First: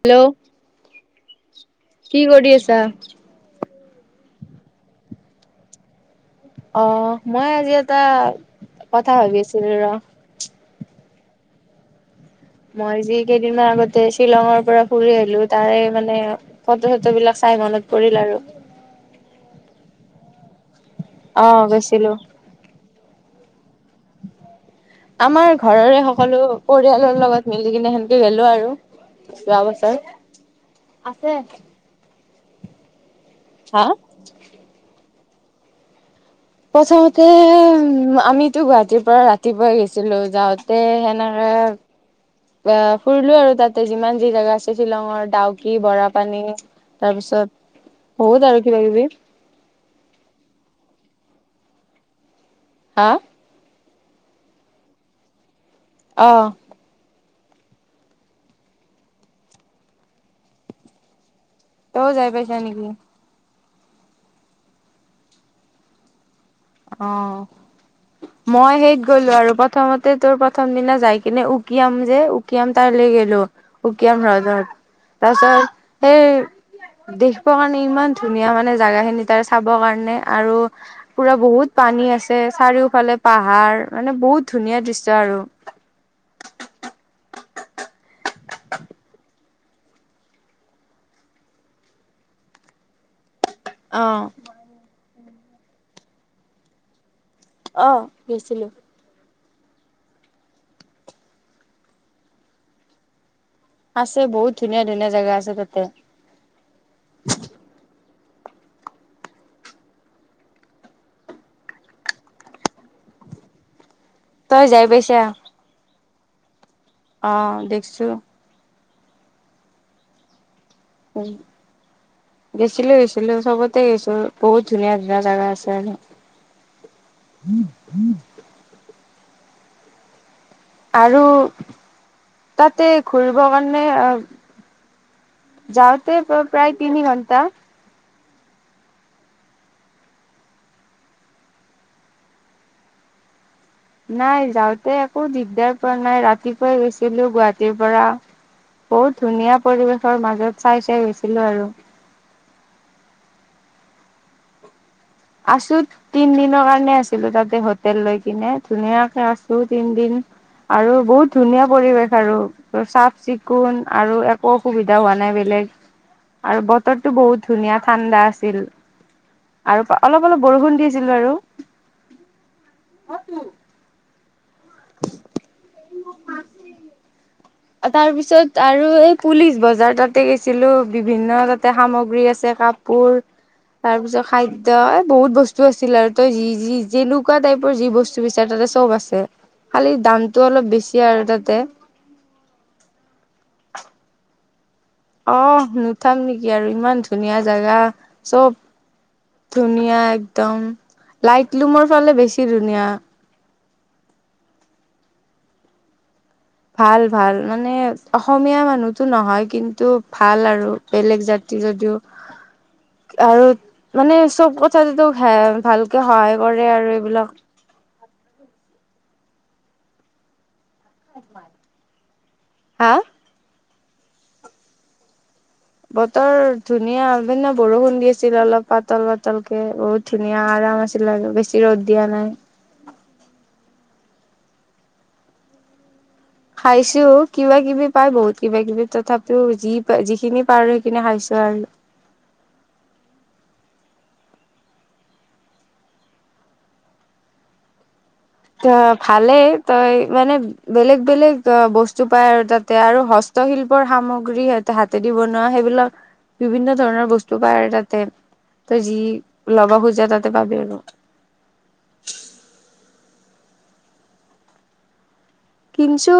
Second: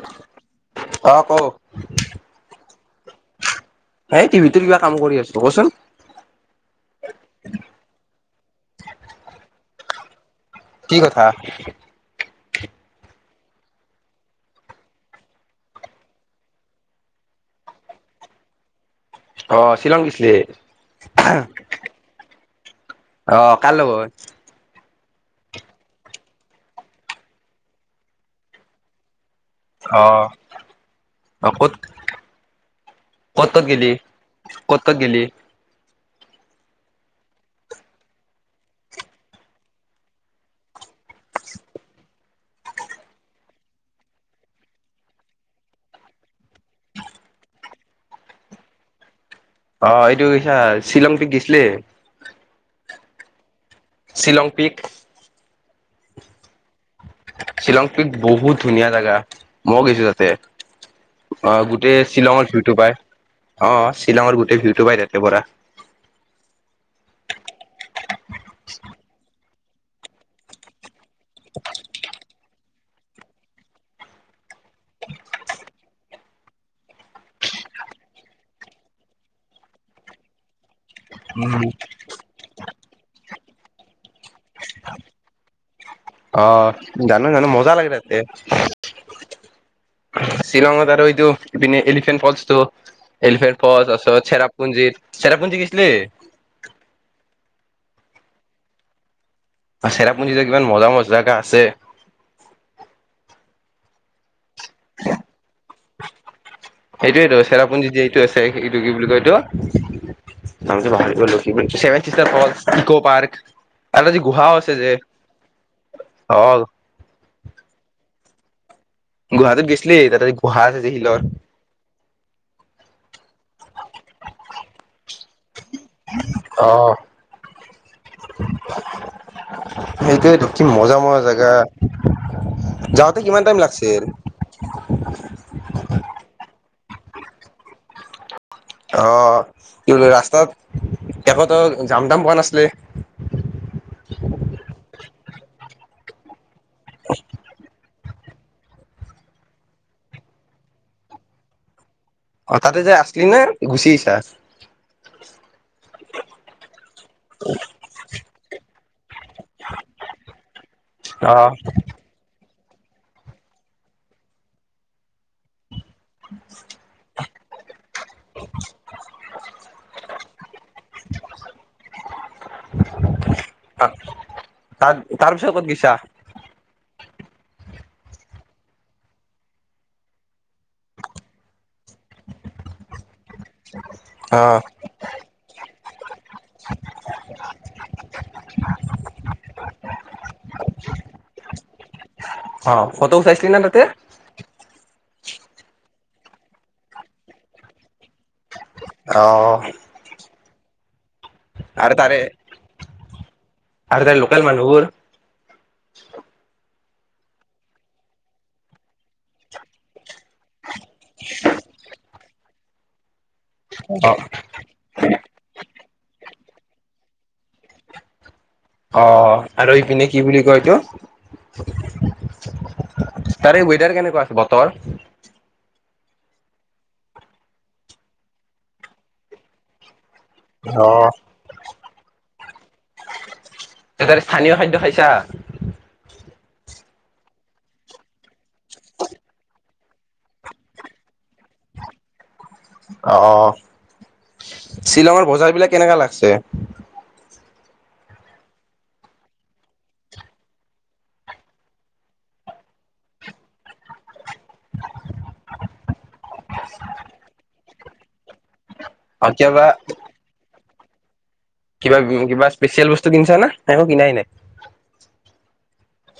Hello. অঁ, ক, কি কৰি আছা? এ টিভিটোৰ কিবা কাম কৰি আছো। কচোন? অঁ, মই আজি এটা কথা ভাবি আছিলোঁ ৰ। কি কথা। মই যি কেইদিনমান আগতে শ্বিলঙৰ পৰা ফুৰি আহলো তাৰে মানে ফটো চটো বিলাক চাই মনত পৰিল আৰু। অঁ, শ্বিলং গৈছিলি অঁ গৈছিলো। অঁ। কাৰ লগত? আমাৰ ঘৰৰে সকলো পৰিয়ালৰ লগত মিলি কিনে সেনেকে গলো আৰু। যোৱা বছৰ অ অ ক'ত আছে। কত, কত হা গেলি কত, কত গেলি? প্ৰথমতে উ আমিতো গুৱাহাটীৰ পৰা ৰাতিপুৱাই গৈছিলো যাওঁতে। নকে [unintelligible] আহ ফুৰিলো আৰু তাতে যিমান যি জাগা আছে শ্বিলঙৰ ডাউকি, বৰাপানী তাৰপিছত বহুত আৰু কিবা কিবি। অ এইটো কৈছা শ্বিলং গৈছিলি হা। শ্বিলং পিক। অঁ। শ্বিলং পীঠ বহুত ধুনীয়া জেগা মই গৈছো তাতে। অঁ গোটেই তইও যাই শ্বিলঙৰ পাইছা ভিউটো নেকি পায়। অ শ্বিলঙৰ গোটেই ভিউটো পাই তাতে পৰা। অঁ মই সেইত, গলো আৰু বাত। প্ৰথমতে তোৰ প্ৰথম দিনা যায়। কিনে উকিযাম যে। উকিয়াম তাই লৈ গলো উকিয়াম হ্ৰদত তাৰ পিছত সেই দেখিব কাৰণে ইমান ধুনীয়া মানে জেগা খিনি তাৰ চাবৰ কাৰণে আৰু। পোৰা। উম বহুত পানী আছে। চাৰিওফালে পাহাৰ মানে বহুত ধুনীয়া দৃশ্য আৰু। অ জানো জানো মজা লাগে তাতে শ্বিলঙত আৰু এইটো ইপিনে এলিফেণ্ট ফলচটো। এলিফেণ্ট অ ফলচটো চেৰাপুঞ্জিত। চেৰাপুঞ্জিত গৈছিলি? অঁ গৈছিলোঁ। চেৰাপুঞ্জী যে কিমান মজা মজা জেগা আছে। আছে বহুত ধুনীয়া ধুনীয়া জেগা আছে তাতে সেইটোয়েতো চেৰাপুঞ্জীত যে আছে সটো কি বুলি কয় এইটো নাম পাহৰি গলো কি বুলি চেভেন চিটাৰ হল ইক পাৰ্ক তাত যি গুহাওঁ তই আছে যাই যে অঁ অঁ দেখিছো গুৱাহাটীত গৈছিলি তাতে গুহাঁ আছে যে শিলৰ গেছিলো গৈছিলো চবতে গৈছো বহুত ধুনীয়া ধুনীয়া জাগা আছে যাই ন অ' সেইটোৱেইতো আৰু তাতে যাওঁতে ঘুৰিব কিমান টাইম কাৰণে লাগছিল অঁ যাওঁতে প্ৰায় তিনি ঘন্টা অঁ ৰাস্তাত একোতো জাম তাম হোৱা নাছিলে নাই যাওঁতে একো দিগদাৰ পৰা নাই ৰাতি কৈ গৈছিলো গুৱাহাটীৰ পৰা বহুত ধুনীয়া পৰিৱেশৰ মাজত চাই চাই গৈছিলো আৰু অঁ তাতে যে আছলি ন গুচি আহিছাঁ আছো তিন দিনৰ কাৰণে আছিলো তাতে হোটেল লৈ কিনে ধুনীয়া আছো তিনদিন আৰু বহুত অ' ধুনীয়া পৰিৱেশ আৰু চাফ চিকুণ আৰু একো অসুবিধা হোৱা নাই বেলেগ আৰু বতৰটো বহুত ধুনীয়া ঠাণ্ডা আছিল আৰু অলপ অলপ বৰষুণ দিছিলো আৰু তাৰ তাৰপিছত ক'ত গৈছা তাৰ পিছত আৰু এই পুলিচ বজাৰ তাতে গৈছিলো বিভিন্ন তাত সামগ্ৰী আছে কাপোৰ তাৰপিছত অ' খাদ্য এ বহুত বস্তু আছে চিলাৰ তই যি যি যেনেকুৱা টাইপৰ যি বস্তু বিচাৰে তাতে চব আছে খালি দামটো অলপ বেছি আৰু তাতে অ ফটোও চাইছিলি না তাতে আহ নুঠাম নেকি আৰু ইমান ধুনীয়া জেগা চব অ' ধুনীয়া এক তম লাইট লুমৰ আৰু ফালে তাৰে বেছি ধুনীয়া। আৰু তাৰ লোকেল মানুহবোৰ। ভাল ভাল মানে, অসমীয়া মানুহতো নহয় কিন্তু। ভাল আৰু বেলেগ জাতি যদিও। আৰু অ মানে চব কথা যেতো হে ভালকে হয়। কৰে আৰু এইবিলাক। অ, আৰু ইপিনে কি বুলি কয় এইটো? হা তাৰে। কেনেকুৱা আছে বতৰ? বতৰ ধুনীয়া বৰষুণ দি আছিলে অলপ পাতল পাতল কে বহুত। ধুনীয়া আৰাম অ আছিল আৰু, বেছি ৰ'দ দিয়া নাই। ত তাতে স্থানীয় খাদ্য খাইছা? খাইছো কিবা কিবি পাই, বহুত কিবা কিবি তথাপিও যি। যিখিনি পাৰো সেইখিনি খাইছো আৰু। অ অ শ্বিলঙৰ বজাৰ বিলাক কেনেকা লাগছে? ত, ভালেই তই মানে বেলেগ বেলেগ বস্তু পাই আৰু তাতে আৰু হস্তশিল্পৰ সামগ্ৰী। হাতেদি বনোৱা সেইবিলাক বিভিন্ন ধৰণৰ বস্তু পায় আৰু তাত। তাতে। তই‌ যি কেতিয়াবা ল'ব খুজা তাতে পাবি‌ আৰু। কিবা কিবা স্পেচিয়েল বস্তু কিনিছা নে না একো কিনাই নাই? কিঞ্চু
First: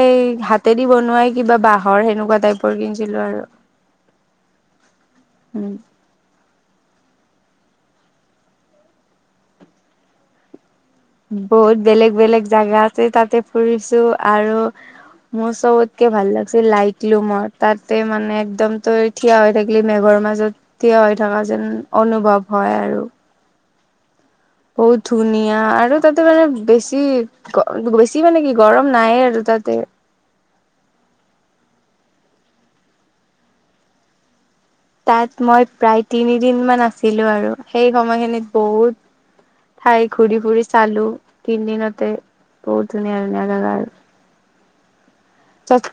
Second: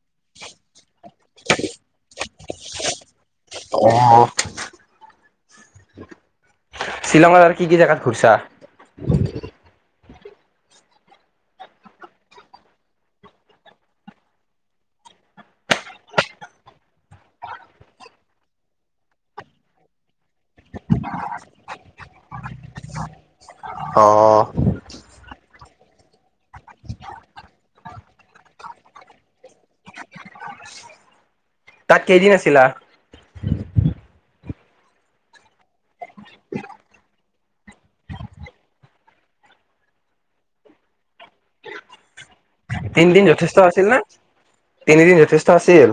এই হাতেত। বনুৱাই কিবা বাহৰ সেনেকুৱা টাইপ। টাইপৰ কিনিছিলো আৰু। অঁ। উম শ্বিলংত আৰু কি কি জেগাত ঘুৰছা? বহুত বেলেগ বেলেগ জাগাতে তাতে ফুৰিছো, আৰু মোৰ চবতকে ভাল লাগিছিল লাইটলুমৰ তাতে মানে একদম তই থিয় হৈ থাকিলি মেঘৰ মাজত থিয় হৈ থকা যেন অনুভৱ হয় আৰু। অঁ। বহুত ধুনীয়া, আৰু তাতে মানে বেছি বেছি মানে কি গৰম নাই আৰু তাতে। তাত কেইদিন আছিলা? তাত মই প্ৰায় তিনিদিন মান আছিলো আৰু, সেই সময়খিনিত বহুত ঠাই ঘূৰি ফুৰি চালো তিনি দিনতে। তিনিদিন যথেষ্ট আছিল ন? তিনিদিন। যথেষ্ট আছিল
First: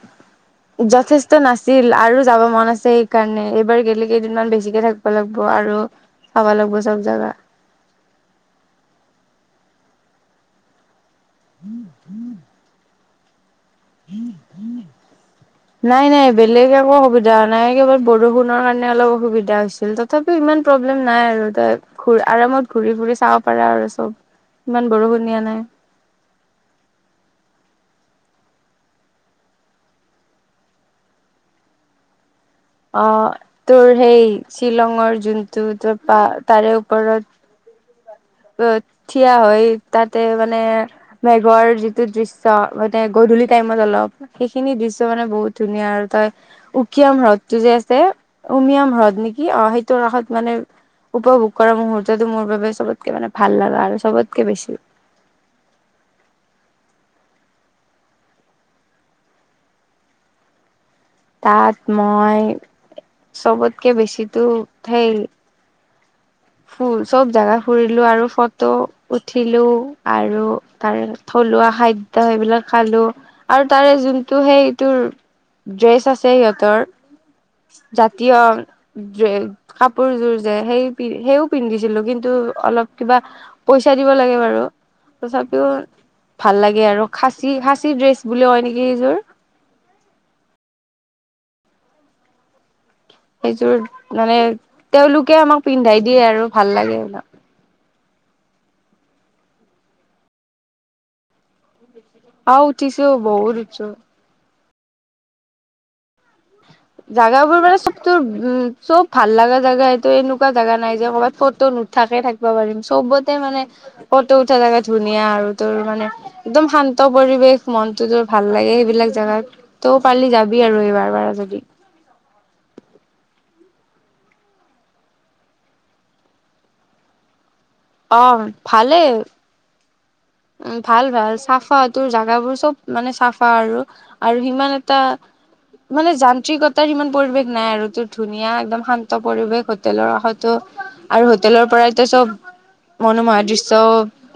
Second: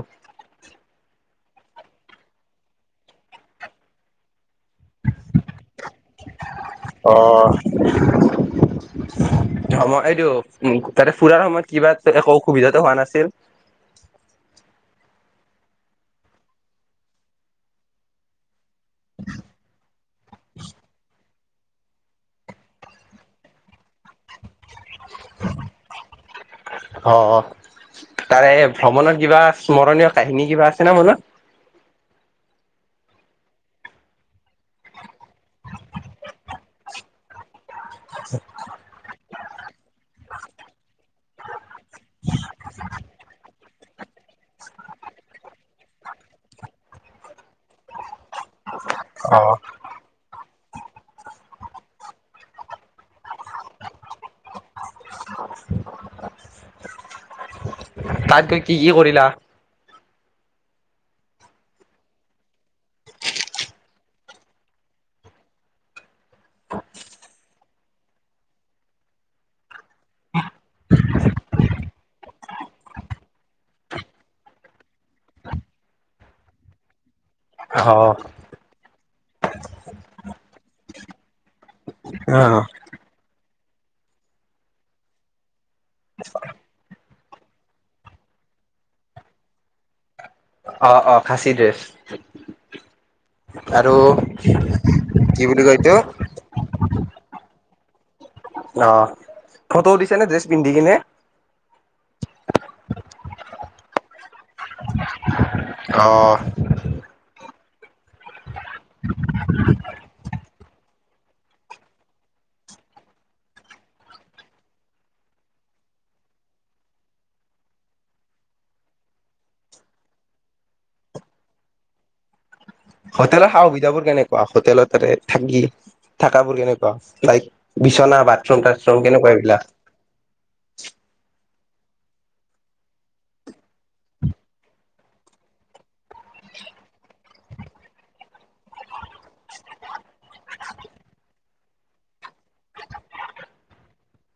যথেষ্ট নাছিল। নাছিল আৰু যাব মন আছে সেইকাৰণে এইবাৰ গলে কেইদিনমান বেছিকে থাকিব লাগিব আৰু। চাব লাগিব চব জাগা অহ। অই এইটো উম [unintelligible] তাৰে ফুৰাৰ সময়ত কিবা এ একো অসুবিধাটো হোৱা নাই? চেল নাই নাই বেলেগ একো অসুবিধা হোৱা নাই কেৱল বৰষুণৰ কাৰণে অলপ অসুবিধা হৈছিল ত তথাপিওঁ ইমান প্ৰব্লেম নাই আৰু। ত ঘ আৰামত ঘূৰি ঘুৰি চাব পাৰা আৰু চব ইমান বৰষুণ দিয়া নাই। অ তাৰে ভ্ৰমণত কিবা স্মৰণীয় কাহিনী কিবা আছে নে মনত। আহ তোৰ সেই শ্বিলঙৰ যোনটো তো তাৰে ওপৰত। অ থিয় হয় তাতে মানে মেঘৰ যিটো দৃশ্য মানে গধূলি। টাইমত অলপ সেইখিনি দৃশ্য মানে বহুত ধুনীয়া আৰু তই উকিয়াম হ্ৰদটো যে আছে। উমিয়াম হ্ৰদ নেকি অ সেইটোৰ ৰাসত মানে- উপভোগ কৰা মুহুৰ্তো মোৰ বাবে চবত মানে ভাল লগা আৰু চবতকে বেছি। তাত গৈ কি কি কৰিলা? তাত মই চবতকে বেছি তো সেই- ফু চব জাগাত ফুৰিলোঁ আৰু ফটো উঠিলোঁ ।আৰু তাৰে থলুৱা খাদ্য সেইবিলাক খালোঁ ।আৰু তাৰে যোনটো সেইটোৰ ড্ৰেছ আছে সিহঁতৰ। অ', জাতীয় ডে কাপোৰযোৰ যে সেই সেইও পিন্ধিছে ছিলো কিন্তু অ', অলপ কিবা পইচা দিব লাগে বাৰু তথাপিও ভাল লাগে আৰু খাচী খাচী ড্ৰেছ বুলি কয় নেকি এইযোৰ। অ অ খাছি ড্ৰেছ। সেইযোৰ আৰু মানে তেওঁলোকে কি বুলি আমাক কয় এইটো পিন্ধাই দিয়ে আৰু ভাল লাগে। নহ অ ফটো দিছে নে ড্ৰেছ পিন্ধি কিনে। অহ উঠিছো বহুত উঠছো। অহ জাগাবোৰ মানে চবতোৰ উম চব ভাল লগা জাগা। এইটো এনেকুৱা জাগা নাই যে কৰ'ৰবাত ফটো নুথাকে থাকিব পাৰিম। চবতে মানে ফটো উঠা জাগা ধুনীয়া আৰু তোৰ মানে একদম শান্ত পৰিৱেশ ।মনটো তোৰ ভাল লাগে সেইবিলাক জাগাত তই পাৰিলে যাবি আৰু এইবাৰ বাৰ যদি। হোটেলৰ সা- সুবিধাবোৰ কেনেকুৱা হোটেলত থাকি থাকাবোৰ কেনেকুৱা চাইজ। বিছনা অ বাথৰুম তথৰুম ভালেই কেনেকুৱা এইবিলাক? উম ভাল ভাল চাফ অ তোৰ জাগাবোৰ চব মানে চাফা আৰু আৰু সিমান এটা মানে যান্ত্ৰিকতাৰ সিমান পৰিৱেশ নাই। আৰু তোৰ ধুনীয়া একদম শান্ত পৰিৱেশ। হোটেলৰ কাষতো আৰু হোটেলৰ পৰাইতো চব মনোমোহা দৃশ্যও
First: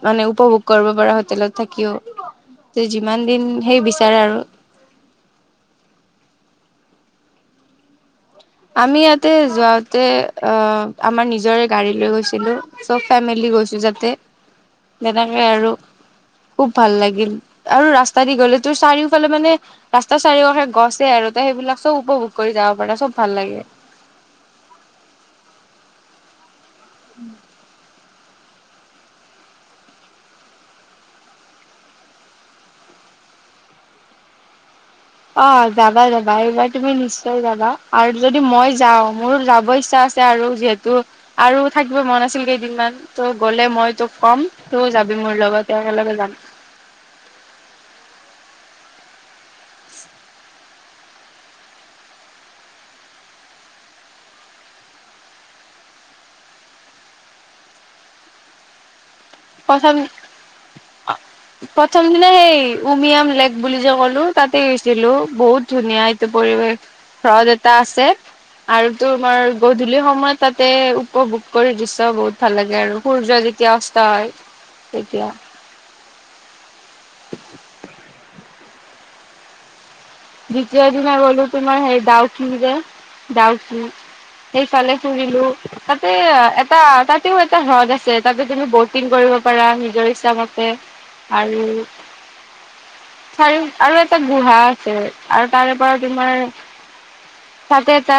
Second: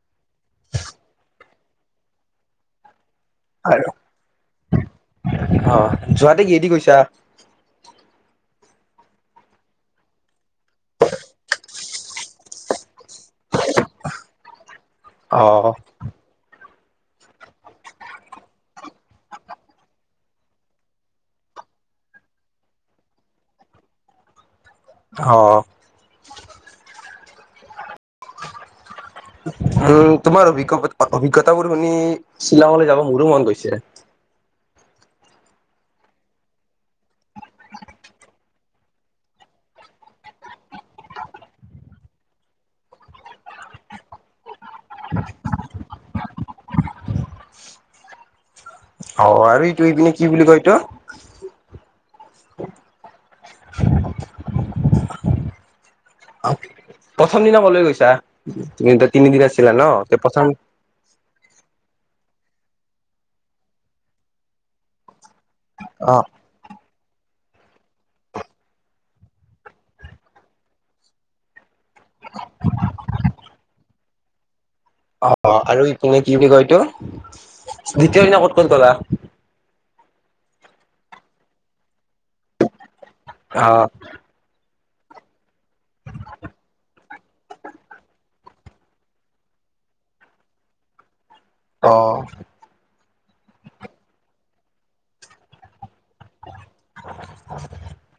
মানে উপভোগ। কৰিব পাৰা হোটেলত থাকিও যিমান দিন সেই বিচাৰে আৰু। অ', যোৱাতে কি হেদি গৈছা। আমি ইয়াতে যাওঁতে আহ আমাৰ নিজৰে গাড়ী লৈ গৈছিলোঁ চব ফেমেলি গৈছোঁ যাতে। তেনেকে অ আৰু খুব ভাল লাগিল আৰু ৰাস্তা দি গ'লে তোৰ চাৰিওফালে মানে ৰাস্তাৰ চাৰিওকাষে গছে আৰু ত সেইবিলাক চব উপভোগ কৰি যাব পাৰা চব। ভাল লাগে অ উম আৰু তোমাৰ অভিজ্ঞ অভিজ্ঞতাবোৰ শুনি শ্বিলংলৈ যাব মোৰো মন গৈছে। অ যাবা যাবা এইবাৰ তুমি নিশ্চয় যাবা আৰু যদি মই যাওঁ মোৰো যাব ইচ্ছা আছে আৰু যিহেতু আৰু থাকিব মন আছিল কেইদিনমান ত গলে মই তোক কম তই যাবি মোৰ লগতে একেলগে যাম অ আৰু এইটো এইপিনে কি বুলি কয় এইটো প্ৰথম দিনা ক'লৈ গৈছা তুমি তিনিদিন আছিলা ন প্ৰথম তে প্ৰথম প্ৰথম দিনা সেই উমিয়াম লেক বুলি যে ক'লো তাতে গৈছিলো বহুত ধুনীয়া অ ইটো পৰিৱেশ হ্ৰদ এটা আছে আৰু তোমাৰ গধূলি সময়ত তাতে উপভোগ কৰি দৃশ্য বহুত ভাল লাগে আৰু সূৰ্য যেতিয়া অস্ত হয় তেতিয়া অ আৰু ইপিনে কি বুলি কয় এইটো । [unintelligible] দ্বিতীয় দিনা কত গলা দ্বিতীয় দিনা গ'লো তোমাৰ সেই দাউকি যে অ দাউকি সেই সেইফালে ফুৰিলো । তাতে এটা তাত তেতেও এটা হ্ৰদ আছে তাতে তুমি ব'টিং কৰিব পাৰা নিজৰ ইচ্ছা মতে আৰু অ চাৰি আৰু এটা গুহা আৰু তাৰে পৰা তোমাৰ তাতে এটা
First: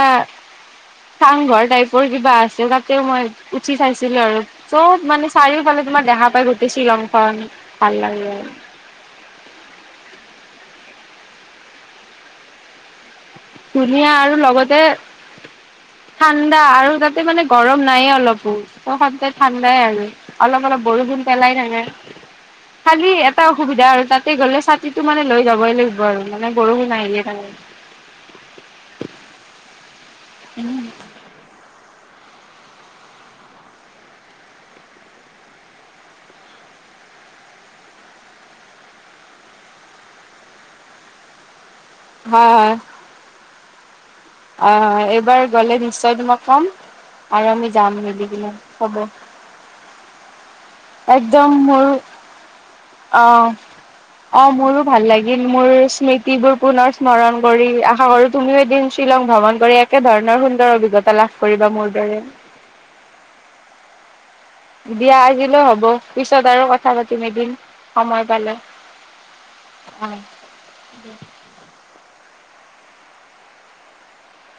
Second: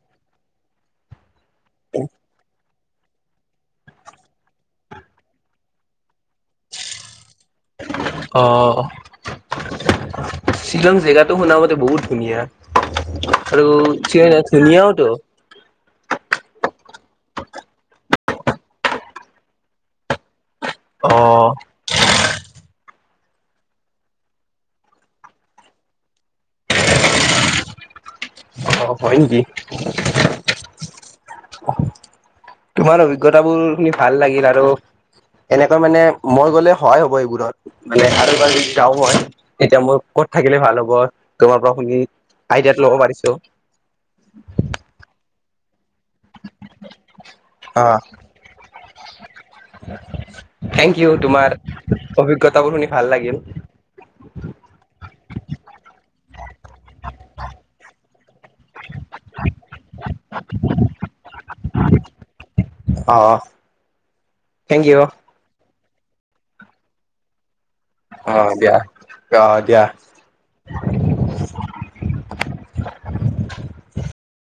তাং ঘৰ টাইপৰ কিবা আছে ত মই উঠি চাইছিলো আৰু চবত মানে চাৰিও পালে তোমাৰ দেখা উপায় কৰছ ৰংখন ভাল লাগিলে অ । শ্বিলং জেগাতটো শুনা মতে বহুত ধুনীয়া আৰু চ ধুনীয়া ন আৰু লগতে ধুনিয়াওটো ঠাণ্ডা আৰু তাতে মানে গৰম নাইে অলপো ত স ঠাণ্ডাই আৰু অলপ অলপ বৰ অ গন পলাই থাকে খালি এটা অসুবিধা আৰু তাতে গ'লে ছাতিটো মানে লৈ যাবই লাগিব আৰু মানে বৰষু নাই দিয়েই কাৰণেই অ হয় নকি । [unintelligible] উম তোমাৰ অভিজ্ঞতাাবোৰ শুনি ভাল লাগিল আৰু এনেকা মানে মই গলে সহায় হব এইবোৰত মানে আৰুব যদি যাওঁ মই তেতিয়া মোৰ কত থাকিলে ভাল হব তোমাৰ শুনি আইডিয়াত ল'ব পাৰিছো হয় হয় অ এইবাৰ গ'লে । নিশ্চয় তোমাক ক'ম আৰু আমি অ যাম যদি কিনে হ'ব । থেংক ইউ তোমাৰ অভিজ্ঞতাাবোৰ শুনি ভাল লাগিল আহ অ মোৰো ভাল লাগিল মোৰ স্মৃতিবোৰ পুনৰ স্মৰণ কৰি আশা কৰো তুমিও এদিন শ্বিলং ভ্ৰমণ কৰি একে ধৰণৰ সুন্দৰ অভিজ্ঞতা লাভ কৰিবা মোৰ দৰে অহ দিয়া আজিলে হ'ব। পিছত আৰু কথা পাতিম এদিন। সময় অ পালে। দিয়া অহ দিয়া। [unintelligible]